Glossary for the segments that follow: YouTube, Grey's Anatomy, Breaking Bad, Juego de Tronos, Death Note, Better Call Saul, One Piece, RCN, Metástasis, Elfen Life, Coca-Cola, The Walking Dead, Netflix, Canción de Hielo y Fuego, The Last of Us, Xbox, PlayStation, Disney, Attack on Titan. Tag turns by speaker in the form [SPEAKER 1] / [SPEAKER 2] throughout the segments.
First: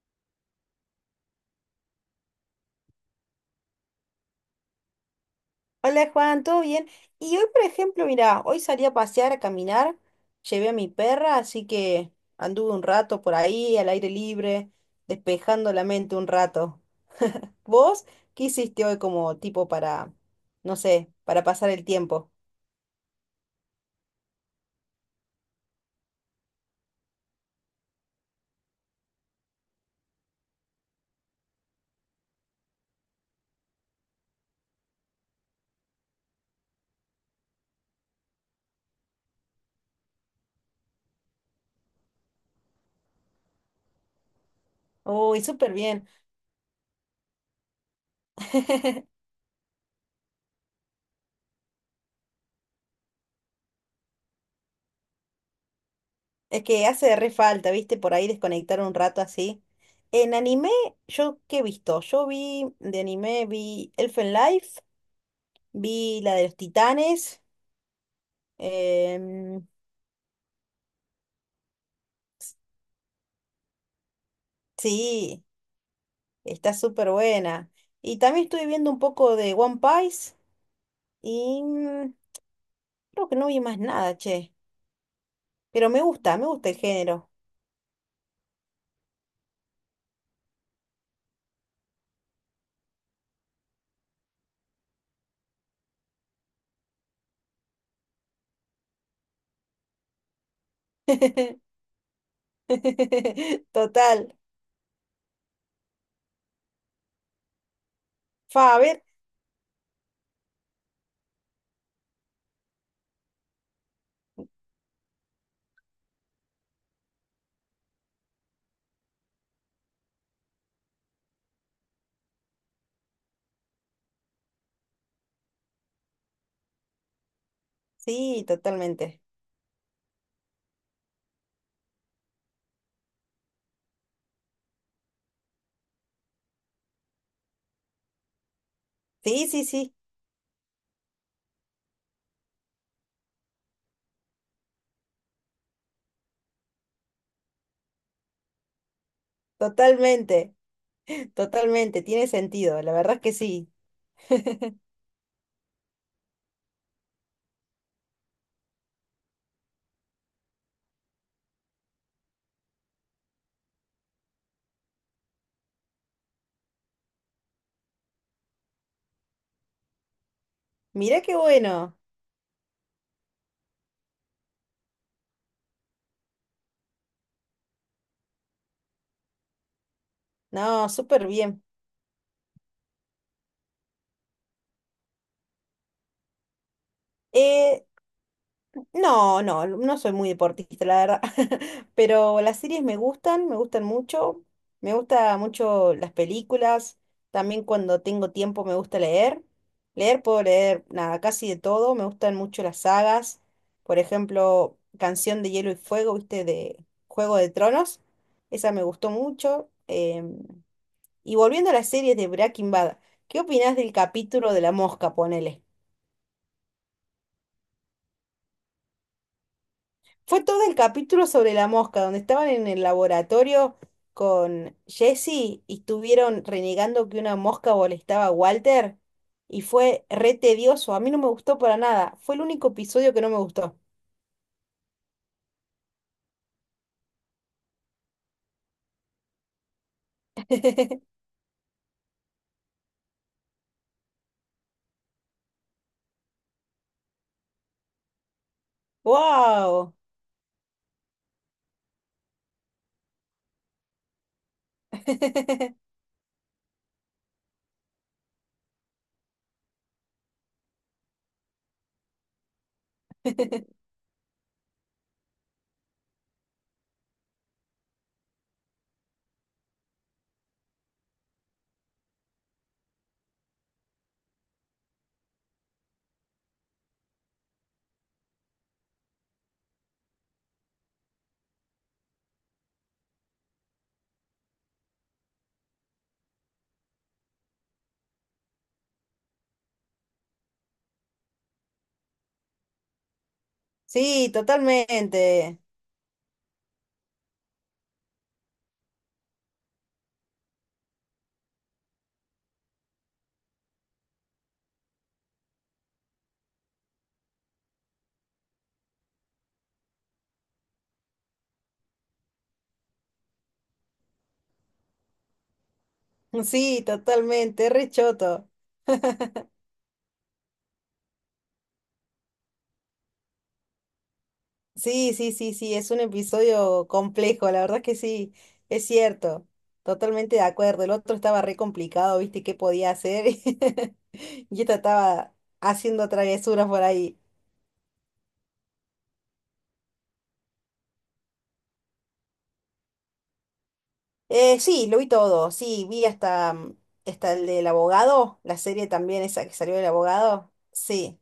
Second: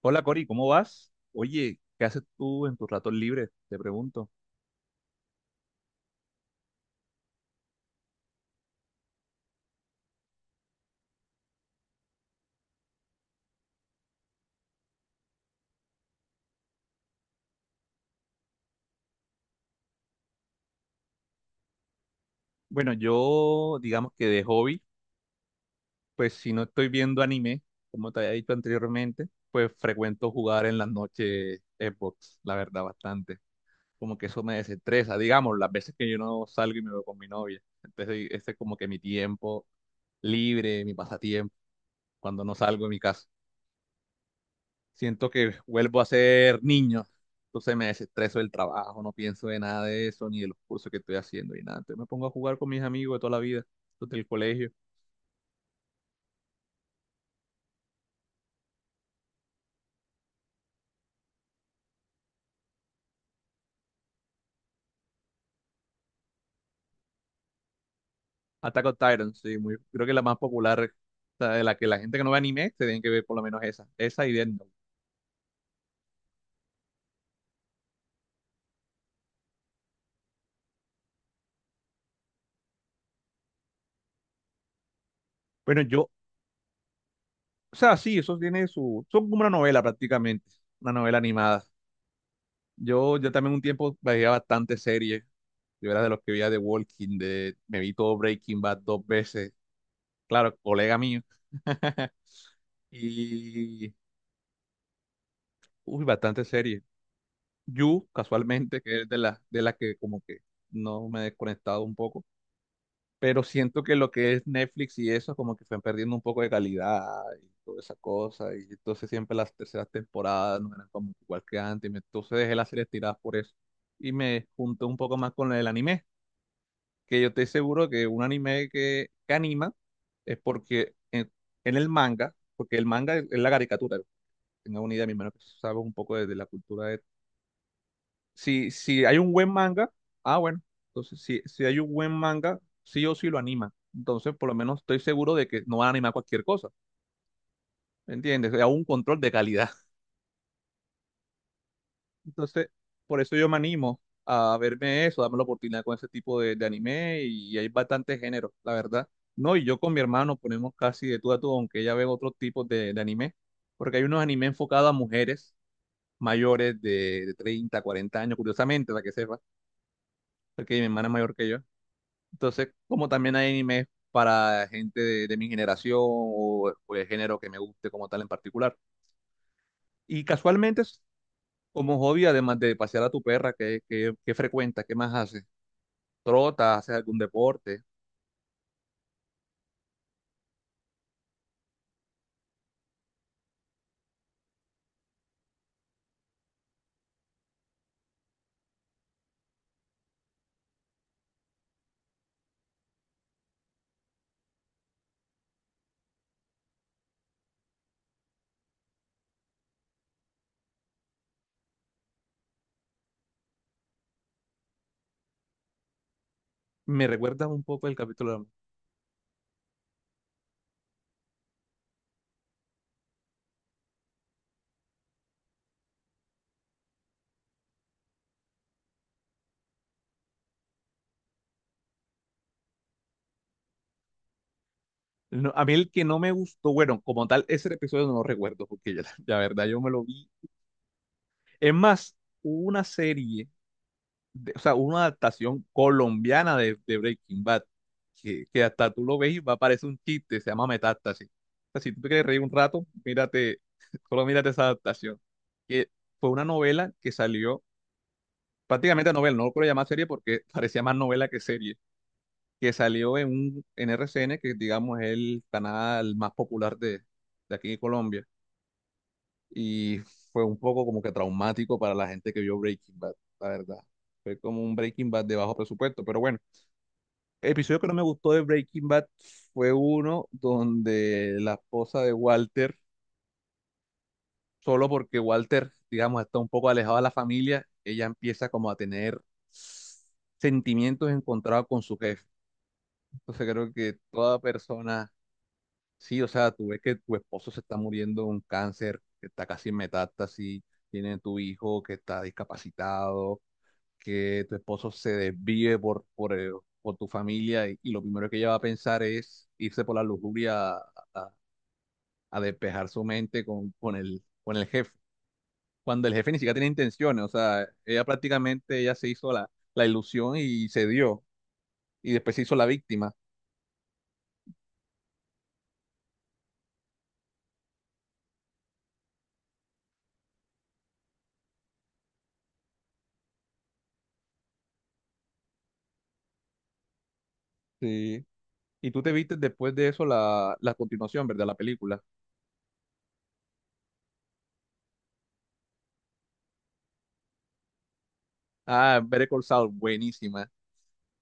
[SPEAKER 1] Hola Cori, ¿cómo vas? Oye, ¿qué haces tú en tus ratos libres? Te pregunto.
[SPEAKER 2] Hola Juan, ¿todo bien? Y hoy, por ejemplo, mira, hoy salí a pasear, a caminar, llevé a mi perra, así que anduve un rato por ahí, al aire libre, despejando la mente un rato. ¿Vos qué hiciste hoy como tipo para, no sé, para pasar el tiempo?
[SPEAKER 1] Bueno, yo digamos que de hobby, pues si no estoy viendo anime, como te había dicho anteriormente, pues frecuento jugar en las noches Xbox, la verdad, bastante. Como que eso me desestresa, digamos, las veces que yo no salgo y me veo con mi novia. Entonces, ese es como que mi tiempo libre, mi pasatiempo, cuando no salgo de mi casa. Siento
[SPEAKER 2] Uy,
[SPEAKER 1] que
[SPEAKER 2] súper
[SPEAKER 1] vuelvo a
[SPEAKER 2] bien.
[SPEAKER 1] ser niño. Entonces me desestreso del trabajo, no pienso de nada de eso, ni de los cursos que estoy haciendo, ni nada. Entonces me pongo a jugar con mis amigos de toda la vida, los del colegio.
[SPEAKER 2] Es que hace re falta, ¿viste? Por ahí desconectar un rato así. En anime, ¿yo qué he visto? Yo vi de anime, vi Elfen Life, vi la de los titanes.
[SPEAKER 1] Attack on Titan, sí,
[SPEAKER 2] em,
[SPEAKER 1] muy, creo que la más popular, o sea, de la que la gente que no ve anime, se tienen que ver por lo menos esa, esa y Death Note.
[SPEAKER 2] Sí, está súper buena. Y también estuve viendo un poco de One Piece y creo que no vi más nada, che.
[SPEAKER 1] Bueno,
[SPEAKER 2] Pero
[SPEAKER 1] yo,
[SPEAKER 2] me gusta el género.
[SPEAKER 1] o sea, sí, eso tiene su, son como una novela prácticamente, una novela animada. Yo también un tiempo veía bastante series, yo era de los que veía The Walking Dead, me vi todo Breaking Bad dos veces, claro, colega mío. Y,
[SPEAKER 2] Total.
[SPEAKER 1] uy, bastante serie. You,
[SPEAKER 2] Fa, a
[SPEAKER 1] casualmente, que
[SPEAKER 2] ver.
[SPEAKER 1] es de las que como que no me he desconectado un poco, pero siento que lo que es Netflix y eso como que están perdiendo un poco de calidad y toda esa cosa, y entonces siempre las terceras temporadas no eran como igual que antes, y me- entonces dejé las series tiradas por eso. Y me junté un poco más con el anime, que yo estoy seguro que un
[SPEAKER 2] Sí,
[SPEAKER 1] anime que,
[SPEAKER 2] totalmente.
[SPEAKER 1] que anima es porque en el manga, porque el manga es la caricatura, tenga una idea, mi hermano, que sabes un poco de la cultura de... Si, si hay un
[SPEAKER 2] Sí,
[SPEAKER 1] buen
[SPEAKER 2] sí,
[SPEAKER 1] manga,
[SPEAKER 2] sí,
[SPEAKER 1] ah, bueno, entonces si, si hay un buen manga, sí o sí lo anima. Entonces, por lo menos estoy seguro de que no van a animar cualquier cosa, ¿me entiendes? Hay un control de calidad.
[SPEAKER 2] totalmente. Totalmente, tiene
[SPEAKER 1] Entonces,
[SPEAKER 2] sentido, la verdad
[SPEAKER 1] por
[SPEAKER 2] es que
[SPEAKER 1] eso yo me
[SPEAKER 2] sí.
[SPEAKER 1] animo a verme eso, darme la oportunidad con ese tipo de anime y hay bastante género, la verdad. No, y yo con mi hermano ponemos casi de tú a tú, aunque ella ve otros tipos de anime, porque hay unos anime enfocados a mujeres mayores de 30, 40 años, curiosamente, para que sepa porque mi hermana es
[SPEAKER 2] Mirá
[SPEAKER 1] mayor
[SPEAKER 2] qué
[SPEAKER 1] que yo.
[SPEAKER 2] bueno.
[SPEAKER 1] Entonces, como también hay animes para gente de mi generación o el género que me guste como tal en particular. Y casualmente,
[SPEAKER 2] No,
[SPEAKER 1] es
[SPEAKER 2] súper bien.
[SPEAKER 1] como hobby, además de pasear a tu perra, ¿qué, qué, qué frecuenta? ¿Qué más haces? ¿Trotas? ¿Haces algún deporte?
[SPEAKER 2] No, no, no soy muy deportista, la verdad. Pero las series me gustan mucho. Me gusta mucho las películas. También cuando tengo tiempo me gusta leer. Leer puedo leer nada, casi de todo. Me gustan mucho las sagas. Por ejemplo, Canción de Hielo y Fuego, ¿viste? De Juego de Tronos. Esa me gustó mucho. Y volviendo a las series de Breaking Bad, ¿qué opinás del capítulo de la mosca, ponele?
[SPEAKER 1] Me recuerdas un poco el capítulo.
[SPEAKER 2] Fue todo el capítulo sobre la mosca, donde estaban en el laboratorio con Jesse y estuvieron renegando que una mosca molestaba a Walter y fue re tedioso. A mí no me gustó para nada. Fue el único episodio que no me gustó.
[SPEAKER 1] No, a mí el que no me gustó, bueno, como tal, ese episodio no lo recuerdo, porque ya, la verdad yo me lo vi. Es más, hubo una serie de- o sea, una adaptación colombiana de Breaking Bad, que hasta tú lo ves y va a parecer
[SPEAKER 2] ¡Wow!
[SPEAKER 1] un chiste, se llama Metástasis. O sea, si tú te quieres reír un rato, mírate, solo mírate esa adaptación, que fue una novela que salió, prácticamente novela, no lo puedo llamar serie porque parecía más novela que serie, que salió en un en R C N que digamos es el canal más popular de aquí de Colombia, y fue un poco como que traumático para la gente que vio Breaking Bad, la verdad. Fue como un Breaking Bad de bajo presupuesto, pero bueno. El episodio que no me gustó de Breaking Bad fue uno donde la esposa de Walter, solo porque Walter, digamos, está un poco alejado de la familia, ella empieza como a tener sentimientos encontrados con su jefe. Entonces creo que
[SPEAKER 2] Sí,
[SPEAKER 1] toda persona,
[SPEAKER 2] totalmente.
[SPEAKER 1] sí, o sea, tú ves que tu esposo se está muriendo de un cáncer, que está casi en metástasis, tiene tu hijo que está discapacitado, que tu esposo se desvíe por tu familia y lo primero que ella va a pensar es irse por la lujuria a despejar su mente con el jefe. Cuando el jefe ni siquiera tiene
[SPEAKER 2] Sí,
[SPEAKER 1] intenciones, o sea,
[SPEAKER 2] totalmente. Re
[SPEAKER 1] ella
[SPEAKER 2] choto.
[SPEAKER 1] prácticamente ella se hizo la, la ilusión y se dio, y después se hizo la víctima.
[SPEAKER 2] Sí, sí, sí, sí, es un episodio complejo, la verdad que sí, es cierto, totalmente de acuerdo. El otro estaba re complicado, viste, qué podía hacer, y esta estaba haciendo travesuras por ahí.
[SPEAKER 1] Sí. Y tú te viste después de eso la, la continuación, ¿verdad? La película.
[SPEAKER 2] Sí, lo vi todo, sí, vi hasta hasta el del abogado, la serie
[SPEAKER 1] Ah,
[SPEAKER 2] también
[SPEAKER 1] Better Call
[SPEAKER 2] esa que
[SPEAKER 1] Saul,
[SPEAKER 2] salió del
[SPEAKER 1] buenísima.
[SPEAKER 2] abogado, sí,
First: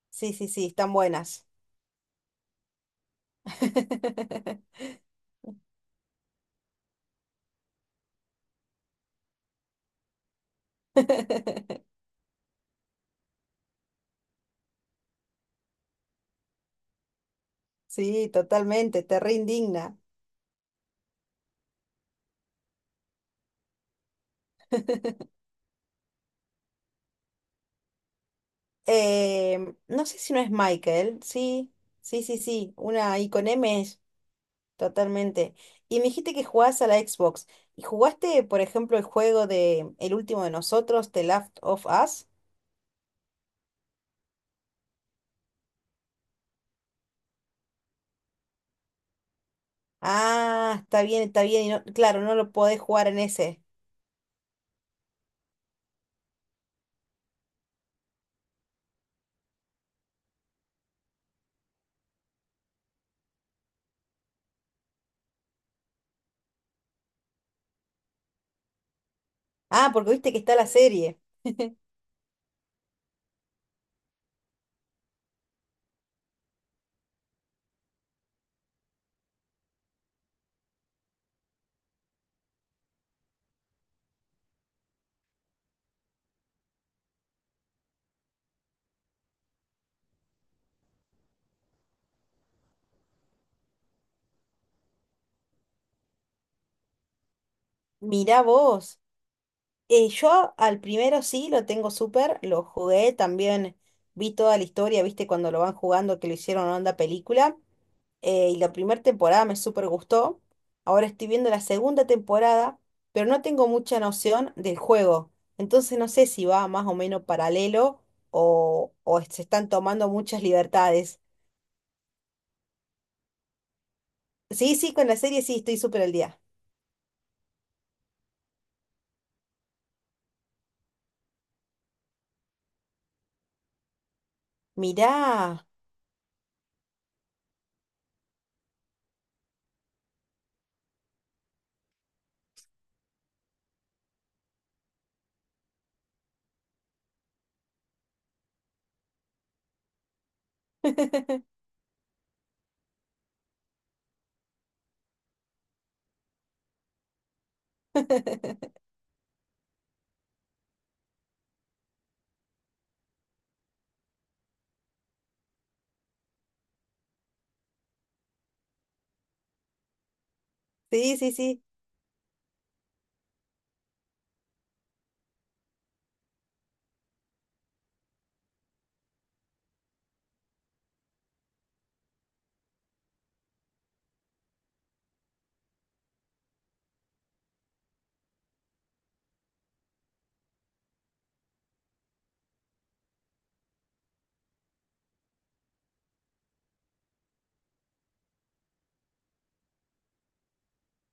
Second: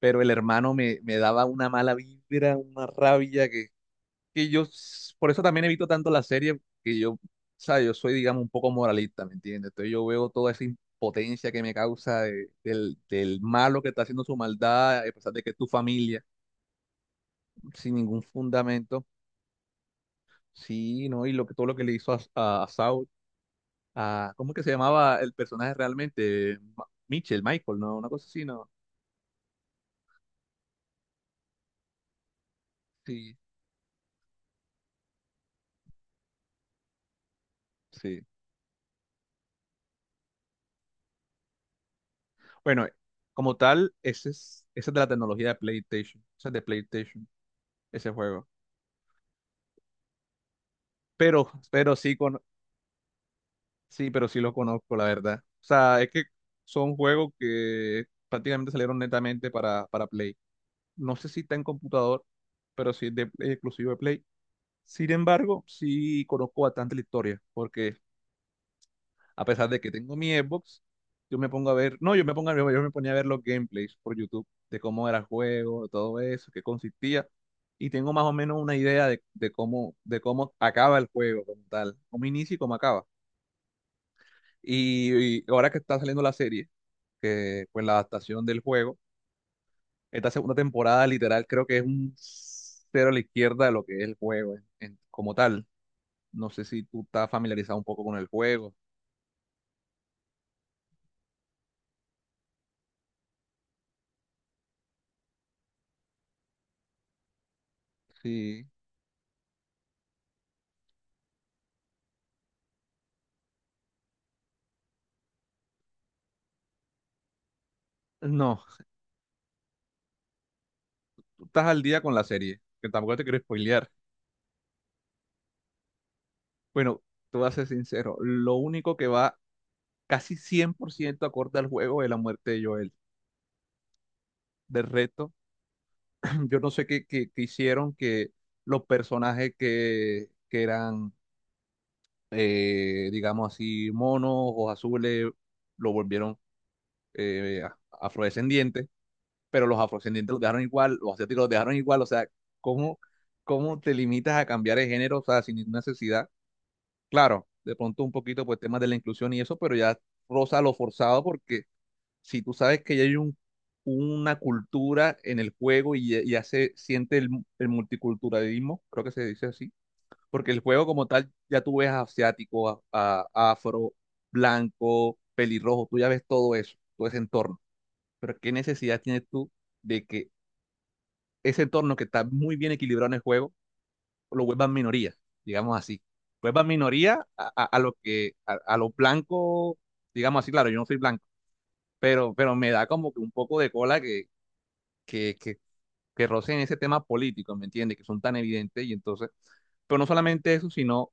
[SPEAKER 1] Pero el
[SPEAKER 2] sí, sí, sí,
[SPEAKER 1] hermano
[SPEAKER 2] están
[SPEAKER 1] me, me daba
[SPEAKER 2] buenas.
[SPEAKER 1] una mala vibra, una rabia que yo, s- por eso también evito tanto la serie, que yo, o sea, yo soy, digamos, un poco moralista, ¿me entiendes? Entonces yo veo toda esa impotencia que me causa de- del, del malo que está haciendo su maldad, a pesar de que es tu familia, sin ningún
[SPEAKER 2] Sí, totalmente,
[SPEAKER 1] fundamento,
[SPEAKER 2] te re indigna.
[SPEAKER 1] sí, ¿no? Y lo que, todo lo que le hizo a Saul, a, ¿cómo es que se llamaba el personaje realmente? Ma- Mitchell, Michael, ¿no? Una cosa así, ¿no?
[SPEAKER 2] No sé si no es Michael, sí, sí, sí, sí, una I
[SPEAKER 1] Sí,
[SPEAKER 2] con M es, totalmente. Y me dijiste que jugabas a la Xbox. ¿Y
[SPEAKER 1] sí.
[SPEAKER 2] jugaste, por ejemplo, el juego de El último de nosotros, The Last of Us?
[SPEAKER 1] Bueno, como tal, ese es de la tecnología de PlayStation, ese es de PlayStation, ese juego.
[SPEAKER 2] Ah, está bien, está bien. Y
[SPEAKER 1] Pero sí,
[SPEAKER 2] claro, no
[SPEAKER 1] con,
[SPEAKER 2] lo podés jugar en ese.
[SPEAKER 1] sí, pero sí lo conozco, la verdad. O sea, es que son juegos que prácticamente salieron netamente para Play. No sé si está en computador, pero sí es de, es exclusivo de Play. Sin embargo, sí conozco bastante la historia, porque a pesar de que
[SPEAKER 2] Ah, porque
[SPEAKER 1] tengo
[SPEAKER 2] viste
[SPEAKER 1] mi
[SPEAKER 2] que está la
[SPEAKER 1] Xbox,
[SPEAKER 2] serie.
[SPEAKER 1] yo me pongo a ver, no, yo me pongo a ver- yo me ponía a ver los gameplays por YouTube de cómo era el juego, de todo eso, qué consistía, y tengo más o menos una idea de cómo acaba el juego como tal, cómo inicia y cómo acaba. Y ahora que está saliendo la serie, que pues la adaptación del juego, esta segunda temporada literal creo que es un cero a la izquierda de lo que es el juego en- como tal. No sé si tú estás familiarizado un poco con el
[SPEAKER 2] Mirá
[SPEAKER 1] juego.
[SPEAKER 2] vos. Yo al primero sí lo tengo súper, lo jugué también, vi toda la historia, viste cuando lo van jugando que lo hicieron onda película. Eh, y
[SPEAKER 1] Sí.
[SPEAKER 2] la primera temporada me súper gustó. Ahora estoy viendo la segunda temporada, pero no tengo mucha noción del juego. Entonces no sé si va más o menos paralelo
[SPEAKER 1] No,
[SPEAKER 2] o se están tomando muchas libertades.
[SPEAKER 1] tú estás al día con la serie, que tampoco te quiero spoilear.
[SPEAKER 2] Sí, sí, con la serie sí estoy súper al día.
[SPEAKER 1] Bueno, te voy a ser sincero, lo único que va casi 100% acorde al juego es la muerte de Joel. Del resto,
[SPEAKER 2] Mirá.
[SPEAKER 1] yo no sé qué, qué- qué hicieron que los personajes que eran digamos así, monos, ojos azules, lo volvieron a- afrodescendientes, pero los afrodescendientes los dejaron igual, los asiáticos los dejaron igual, o sea, ¿cómo, cómo te limitas a cambiar de género, o sea, sin ninguna necesidad? Claro, de pronto un poquito pues temas de la inclusión y eso, pero ya roza lo forzado porque si tú sabes que ya hay un, una cultura en el juego y ya, ya se siente el multiculturalismo, creo que se dice así porque el juego como
[SPEAKER 2] Sí,
[SPEAKER 1] tal
[SPEAKER 2] sí,
[SPEAKER 1] ya
[SPEAKER 2] sí.
[SPEAKER 1] tú ves asiático, a- afro, blanco, pelirrojo, tú ya ves todo eso, todo ese entorno. Pero ¿qué necesidad tienes tú de que ese entorno que está muy bien equilibrado en el juego lo vuelvan minoría, digamos así? Vuelvan minoría a lo que, a lo blanco, digamos así, claro, yo no soy blanco, pero me da como que un poco de cola que, que, que rocen ese tema político, ¿me entiendes? Que son tan evidentes y entonces... Pero no solamente eso, sino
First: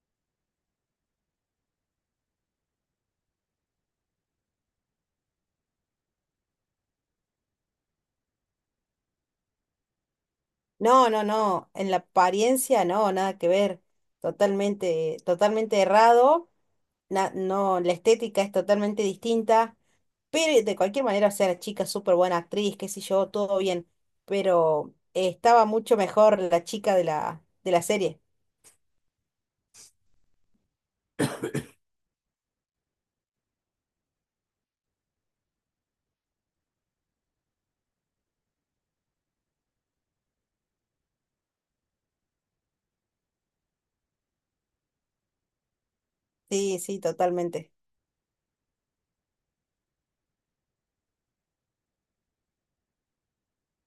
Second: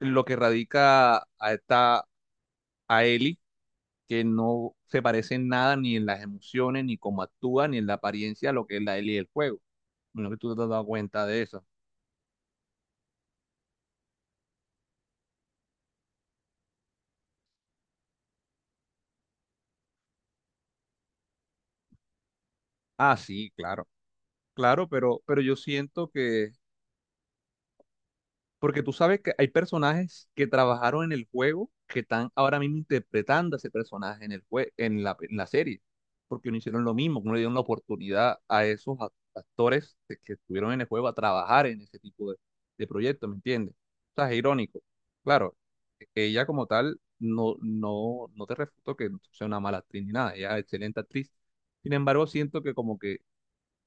[SPEAKER 1] lo que radica a esta, a Ellie, que no se parece en nada ni en las emociones, ni cómo actúa, ni en la apariencia a lo que es la Ellie del juego. Menos que tú te has dado
[SPEAKER 2] No, no,
[SPEAKER 1] cuenta de eso.
[SPEAKER 2] no. En la apariencia no, nada que ver. Totalmente, totalmente errado. No, la estética es totalmente distinta, pero de cualquier manera, o sea, la chica es súper buena actriz, qué sé
[SPEAKER 1] Ah,
[SPEAKER 2] yo,
[SPEAKER 1] sí,
[SPEAKER 2] todo bien,
[SPEAKER 1] claro, claro,
[SPEAKER 2] pero
[SPEAKER 1] pero yo
[SPEAKER 2] estaba mucho
[SPEAKER 1] siento
[SPEAKER 2] mejor
[SPEAKER 1] que
[SPEAKER 2] la chica de la serie.
[SPEAKER 1] porque tú sabes que hay personajes que trabajaron en el juego que están ahora mismo interpretando a ese personaje en el jue- en la serie, porque no hicieron lo mismo, no le dieron la oportunidad a esos act- actores que estuvieron en el juego a trabajar en ese tipo de proyectos, ¿me entiendes? O sea, es irónico. Claro, e-, ella como
[SPEAKER 2] Sí,
[SPEAKER 1] tal,
[SPEAKER 2] sí,
[SPEAKER 1] no,
[SPEAKER 2] totalmente.
[SPEAKER 1] no, no te refuto que sea una mala actriz ni nada, ella es excelente actriz. Sin embargo, siento que como que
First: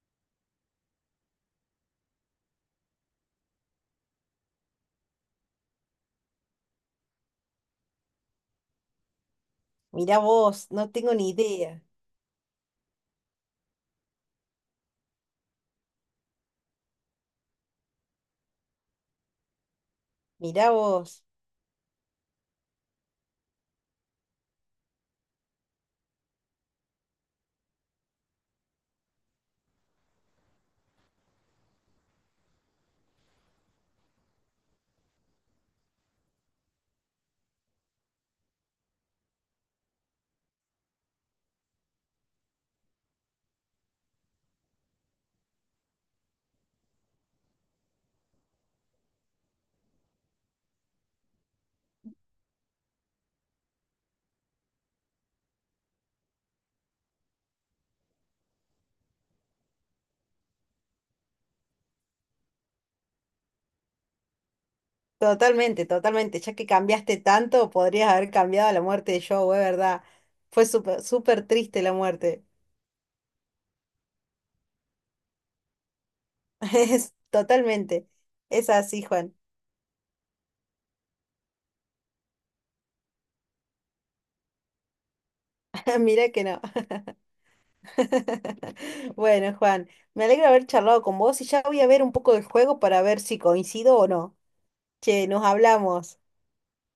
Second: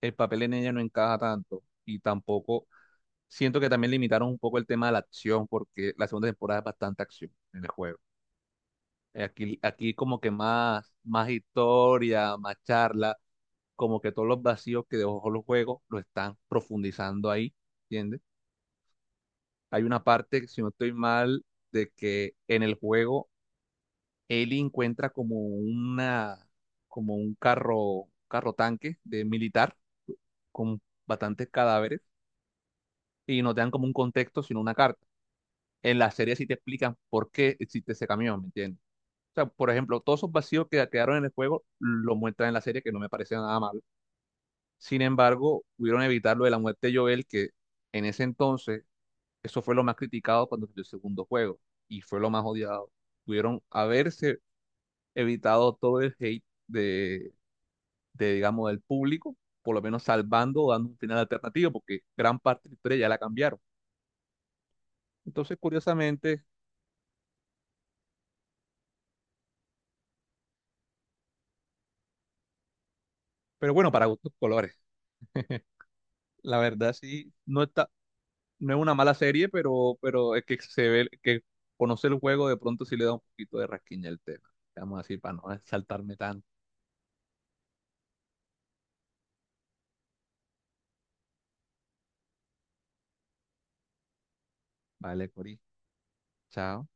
[SPEAKER 1] el papel en ella no encaja tanto y tampoco siento que también limitaron un poco el tema de la acción, porque la segunda temporada es bastante acción en el juego. Aquí, aquí
[SPEAKER 2] Mirá
[SPEAKER 1] como que
[SPEAKER 2] vos, no
[SPEAKER 1] más,
[SPEAKER 2] tengo
[SPEAKER 1] más
[SPEAKER 2] ni idea.
[SPEAKER 1] historia, más charla, como que todos los vacíos que dejó los juegos lo están profundizando ahí, ¿entiendes? Hay una parte, si no
[SPEAKER 2] Mirá
[SPEAKER 1] estoy
[SPEAKER 2] vos.
[SPEAKER 1] mal, de que en el juego Ellie encuentra como una, como un carro, carro tanque de militar con bastantes cadáveres y no te dan como un contexto, sino una carta. En la serie sí te explican por qué existe ese camión, ¿me entiendes? O sea, por ejemplo, todos esos vacíos que quedaron en el juego lo muestran en la serie, que no me parece nada mal. Sin embargo, pudieron evitar lo de la muerte de Joel, que en ese entonces, eso fue lo más criticado cuando salió el segundo juego y fue lo más odiado. Pudieron haberse evitado todo el hate de, digamos, del público, por lo menos salvando o dando un final alternativo, porque gran parte de la historia ya la cambiaron. Entonces,
[SPEAKER 2] Totalmente, totalmente.
[SPEAKER 1] curiosamente,
[SPEAKER 2] Ya que cambiaste tanto, podrías haber cambiado la muerte de Joe, es verdad. Fue súper, súper triste la muerte.
[SPEAKER 1] pero bueno, para gustos colores. La verdad,
[SPEAKER 2] Es
[SPEAKER 1] sí, no está,
[SPEAKER 2] totalmente. Es
[SPEAKER 1] no es una
[SPEAKER 2] así,
[SPEAKER 1] mala
[SPEAKER 2] Juan.
[SPEAKER 1] serie, pero es que se ve que conoce el juego de pronto sí le da un poquito de rasquiña el tema. Vamos así para no saltarme
[SPEAKER 2] Mirá que
[SPEAKER 1] tanto.
[SPEAKER 2] no. Bueno, Juan, me alegra haber charlado con vos y ya voy a ver un poco del juego para ver si coincido o no. Che,
[SPEAKER 1] Vale,
[SPEAKER 2] nos
[SPEAKER 1] Cori.
[SPEAKER 2] hablamos.
[SPEAKER 1] Chao.